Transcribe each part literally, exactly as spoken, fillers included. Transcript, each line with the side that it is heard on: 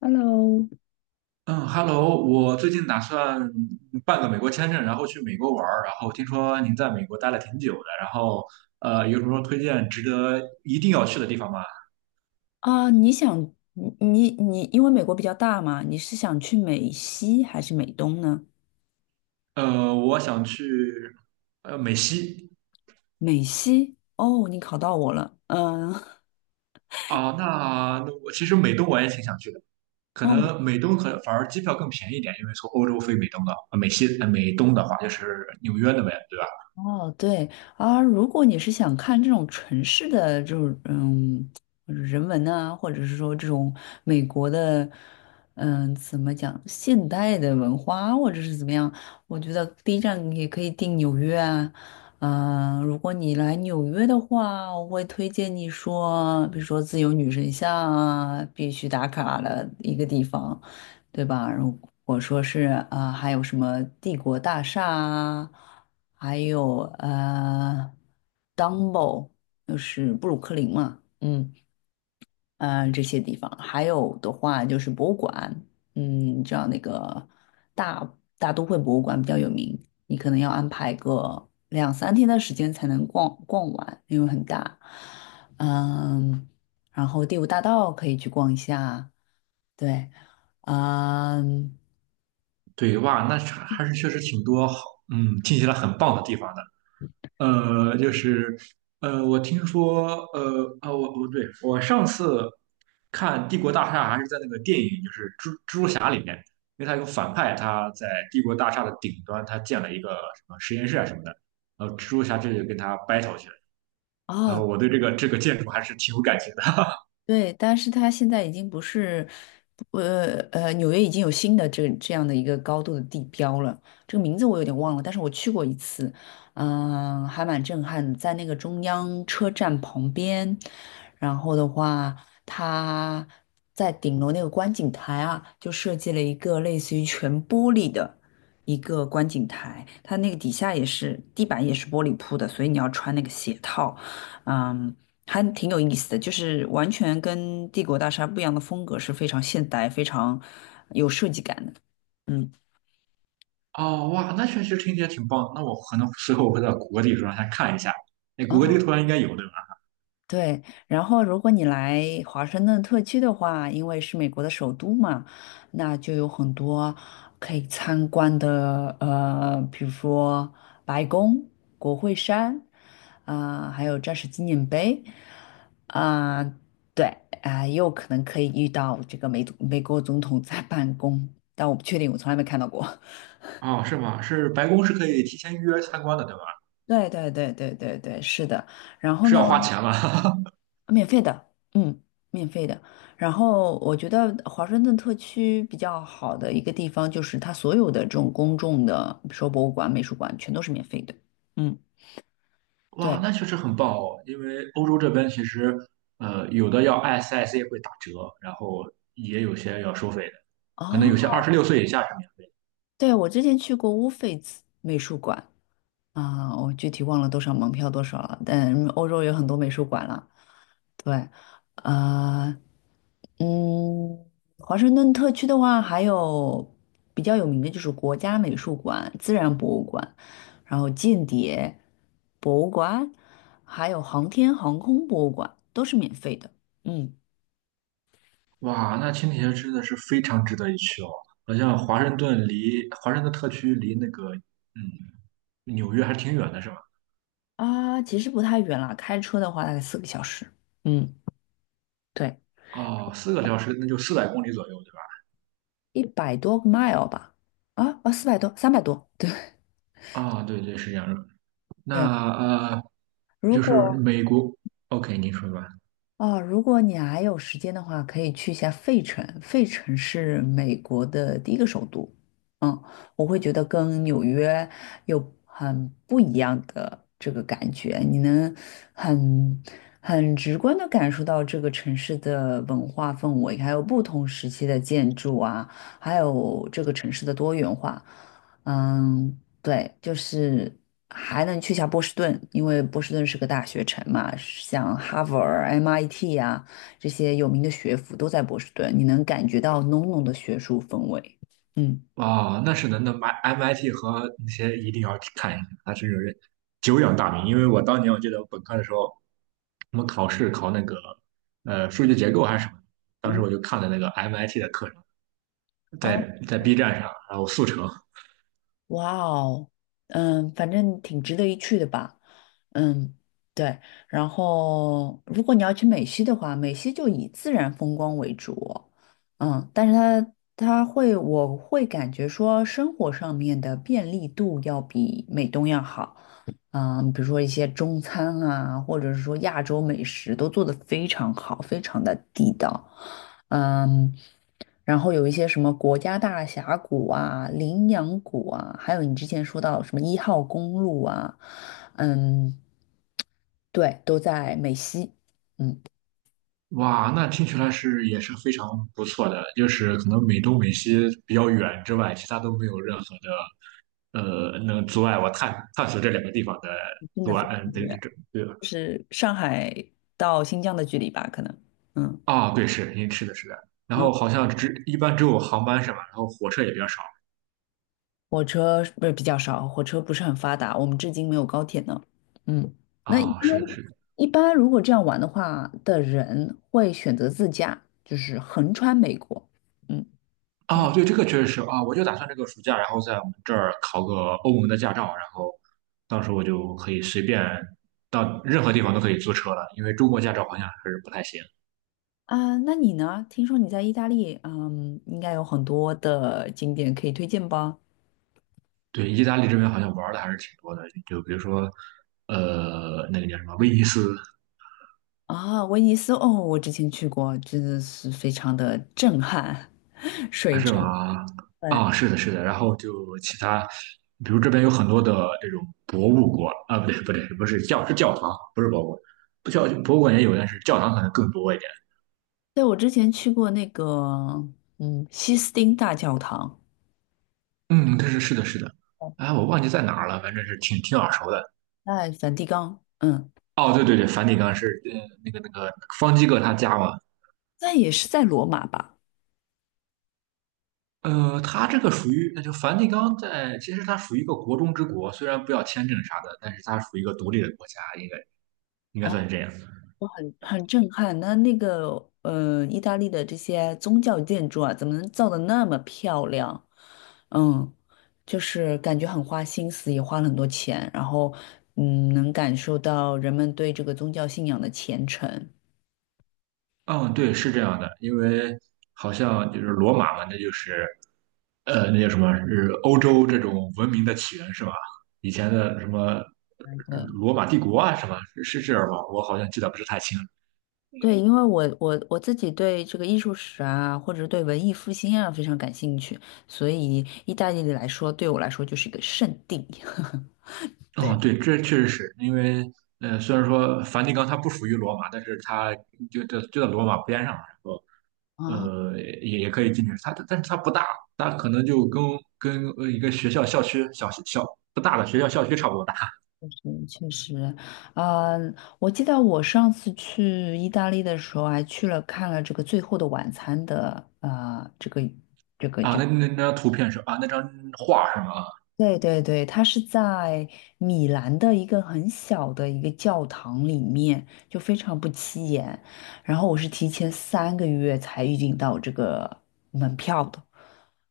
left: Hello。
right: 嗯，Hello，我最近打算办个美国签证，然后去美国玩儿。然后听说您在美国待了挺久的，然后呃，有什么推荐值得一定要去的地方吗？
left: 啊，你想你你你，因为美国比较大嘛，你是想去美西还是美东呢？
right: 呃，我想去呃美西。
left: 美西，哦，你考到我了，嗯。
right: 啊，那那我其实美东我也挺想去的，可
left: 哦。
right: 能美东可反而机票更便宜一点，因为从欧洲飞美东的，呃美西呃美东的话就是纽约那边，对吧？
left: 哦，对啊，如果你是想看这种城市的这种嗯人文啊，或者是说这种美国的嗯怎么讲现代的文化，或者是怎么样，我觉得第一站也可以定纽约啊。嗯、如果你来纽约的话，我会推荐你说，比如说自由女神像啊，必须打卡的一个地方，对吧？如果说是啊、还有什么帝国大厦啊。还有呃 d u m b o 就是布鲁克林嘛，嗯呃这些地方，还有的话就是博物馆，嗯，你知道那个大大都会博物馆比较有名，你可能要安排个两三天的时间才能逛逛完，因为很大，嗯，然后第五大道可以去逛一下，对，嗯。
right: 对哇，那还是确实挺多好，嗯，听起来很棒的地方的。呃，就是呃，我听说呃啊，我我对我上次看《帝国大厦》还是在那个电影，就是蜘蜘蛛侠里面，因为他有个反派，他在帝国大厦的顶端，他建了一个什么实验室啊什么的，然后蜘蛛侠这就跟他 battle 去了。然
left: 哦，
right: 后我对这个这个建筑还是挺有感情的。
left: 对，但是它现在已经不是，呃呃，纽约已经有新的这这样的一个高度的地标了。这个名字我有点忘了，但是我去过一次，嗯、还蛮震撼的，在那个中央车站旁边。然后的话，它在顶楼那个观景台啊，就设计了一个类似于全玻璃的一个观景台，它那个底下也是地板也是玻璃铺的，所以你要穿那个鞋套。嗯，还挺有意思的，就是完全跟帝国大厦不一样的风格，是非常现代、非常有设计感的。嗯
right: 哦，哇，那确实听起来挺棒的，那我可能随后我会到谷歌地图上先看一下。那谷歌
left: 啊。
right: 地图上应该有，对吧？
left: 对，然后如果你来华盛顿特区的话，因为是美国的首都嘛，那就有很多可以参观的，呃，比如说白宫、国会山，啊、还有战士纪念碑，啊、对，啊、也有可能可以遇到这个美总美国总统在办公，但我不确定，我从来没看到过。
right: 哦，是吗？是白宫是可以提前预约参观的，对吧？
left: 对对对对对对，是的。然后
right: 是
left: 呢？
right: 要花钱吗？
left: 免费的，嗯，免费的。然后我觉得华盛顿特区比较好的一个地方就是它所有的这种公众的，比如说博物馆、美术馆，全都是免费的。嗯，
right: 哇，
left: 对。
right: 那确实很棒哦，因为欧洲这边其实，呃，有的要 S I C 会打折，然后也有些要收费的，可能有
left: 哦，
right: 些二十六岁以下是免费的。
left: 对，我之前去过乌菲兹美术馆啊，我具体忘了多少门票多少了，但欧洲有很多美术馆了。对，啊。嗯，华盛顿特区的话，还有比较有名的就是国家美术馆、自然博物馆，然后间谍博物馆，还有航天航空博物馆，都是免费的。嗯
right: 哇，那青铁真的是非常值得一去哦，好像华盛顿离华盛顿特区离那个嗯纽约还挺远的，是吧？
left: 啊，其实不太远啦，开车的话大概四个小时。嗯，对，
right: 哦，四个小时那就四百公里左右，对吧？
left: 一百多个 mile 吧。啊啊，四百多，三百多。对
right: 啊、对对，是这样的。
left: 对，
right: 那呃，
left: 如
right: 就是
left: 果
right: 美国，OK,您说吧。
left: 哦，如果你还有时间的话，可以去一下费城。费城是美国的第一个首都，嗯，我会觉得跟纽约有很不一样的这个感觉，你能很很直观的感受到这个城市的文化氛围，还有不同时期的建筑啊，还有这个城市的多元化。嗯，对，就是还能去下波士顿，因为波士顿是个大学城嘛，像哈佛儿、M I T 呀、这些有名的学府都在波士顿，你能感觉到浓浓的学术氛围。嗯
right: 啊、那是的，那 M I T 和那些一定要去看一，那它真是久仰大名。因为我当年我记得我本科的时候，我们考试考那个呃数据结构还是什么，当时
left: 嗯
right: 我就看了那个 M I T 的课程，
left: 啊，
right: 在在 B 站上，然后速成，
left: 哇哦，嗯，反正挺值得一去的吧。嗯，对。然后，如果你要去美西的话，美西就以自然风光为主。嗯，但是它它会，我会感觉说生活上面的便利度要比美东要好。嗯，比如说一些中餐啊，或者是说亚洲美食都做得非常好，非常的地道。嗯，然后有一些什么国家大峡谷啊、羚羊谷啊，还有你之前说到什么一号公路啊，嗯。对，都在美西。嗯，
right: 哇，那听起来是也是非常不错的，就是可能美东美西比较远之外，其他都没有任何的呃能阻碍我探探索这两个地方的
left: 真
right: 阻
left: 的
right: 碍，
left: 非
right: 嗯，
left: 常
right: 对
left: 远，
right: 对对，
left: 就是上海到新疆的距离吧，可能。嗯
right: 啊，对，是，因为是的，是的。然
left: 嗯，
right: 后好像只一般只有航班是吧？然后火车也比较少。
left: 火车不是比较少，火车不是很发达，我们至今没有高铁呢。嗯，那一般
right: 啊，是的，是的。
left: 一般如果这样玩的话的人会选择自驾，就是横穿美国。嗯
right: 啊，对，这个确实是啊，我就打算这个暑假，然后在我们这儿考个欧盟的驾照，然后到时候我就可以随便到任何地方都可以租车了，因为中国驾照好像还是不太行。
left: 啊，那你呢？听说你在意大利，嗯，应该有很多的景点可以推荐吧？
right: 对，意大利这边好像玩的还是挺多的，就比如说，呃，那个叫什么威尼斯。
left: 啊，威尼斯哦，我之前去过，真的是非常的震撼，水
right: 是
left: 城。
right: 吗？
left: 对，
right: 啊，是的，是的。然后就其他，比如这边有很多的这种博物馆啊，不对，不对，不是教是教堂，不是博物馆，不教博物馆也有，但是教堂可能更多一点。
left: 对，我之前去过那个，嗯，西斯汀大教堂，
right: 嗯，但是是的，是的。哎，我忘记在哪儿了，反正是挺挺耳熟的。
left: 在梵蒂冈，嗯，
right: 哦，对对对，梵蒂冈是呃那个那个方基各他家嘛。
left: 那也是在罗马吧？
right: 呃，他这个属于，那就梵蒂冈在，其实它属于一个国中之国，虽然不要签证啥的，但是它属于一个独立的国家，应该应该
left: 哦，
right: 算是这样。
left: 很震撼。那那个，呃，意大利的这些宗教建筑啊，怎么能造的那么漂亮？嗯，就是感觉很花心思，也花了很多钱，然后，嗯，能感受到人们对这个宗教信仰的虔诚。
right: 嗯，对，是这样的，因为好像就是罗马嘛，那就是呃，那叫什么？是欧洲这种文明的起源是吧？以前的什么呃
left: 对。
right: 罗马帝国啊，什么是是这样吗？我好像记得不是太清。
left: 对，因为我我我自己对这个艺术史啊，或者是对文艺复兴啊非常感兴趣，所以意大利来说，对我来说就是一个圣地。
right: 哦，
left: 对。
right: 对，这确实是因为呃，虽然说梵蒂冈它不属于罗马，但是它就就就在罗马边上，然后
left: 啊，
right: 呃也也可以进去。它但是它不大，它可能就跟跟呃一个学校校区小小不大的学校校区差不多大。
left: 是确实，嗯，我记得我上次去意大利的时候，还去了看了这个《最后的晚餐》的，呃，这个
right: 啊、那那那张图片是啊，那张画是吗？啊
left: 对对对，它是在米兰的一个很小的一个教堂里面，就非常不起眼。然后我是提前三个月才预订到这个门票的，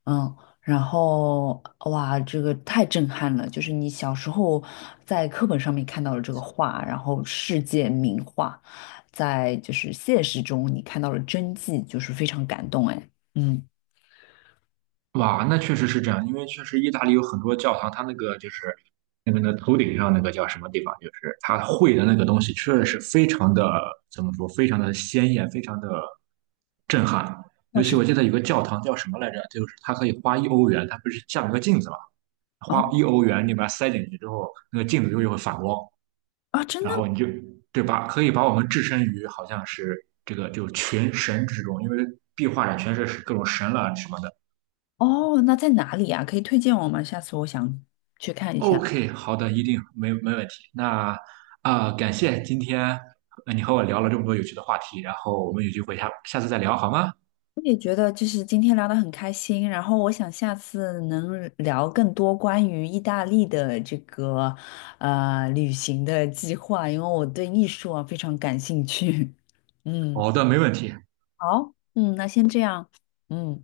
left: 嗯，然后哇，这个太震撼了！就是你小时候在课本上面看到了这个画，然后世界名画，在就是现实中你看到了真迹，就是非常感动哎，嗯，
right: 哇，那确实是这样，因为确实意大利有很多教堂，它那个就是那个那头顶上那个叫什么地方，就是它绘的那个东西，确实是非常的怎么说，非常的鲜艳，非常的震撼。
left: 倒
right: 尤其
left: 是
right: 我记得有个教堂叫什么来着，就是它可以花一欧元，它不是像一个镜子嘛，
left: 啊
right: 花一欧元，你把它塞进去之后，那个镜子就会反光。
left: 啊，真
right: 然
left: 的
right: 后你就对吧？可以把我们置身于好像是这个就群神之中，因为壁画上全是各种神了什么的。
left: 哦，那在哪里啊？可以推荐我吗？下次我想去看一下。
right: OK,好的，一定没没问题。那啊、呃感谢今天呃你和我聊了这么多有趣的话题，然后我们有机会下下次再聊好吗？
left: 我也觉得就是今天聊得很开心，然后我想下次能聊更多关于意大利的这个呃旅行的计划，因为我对艺术啊非常感兴趣。嗯，
right: 好的，没问题。
left: 好，嗯，那先这样，嗯。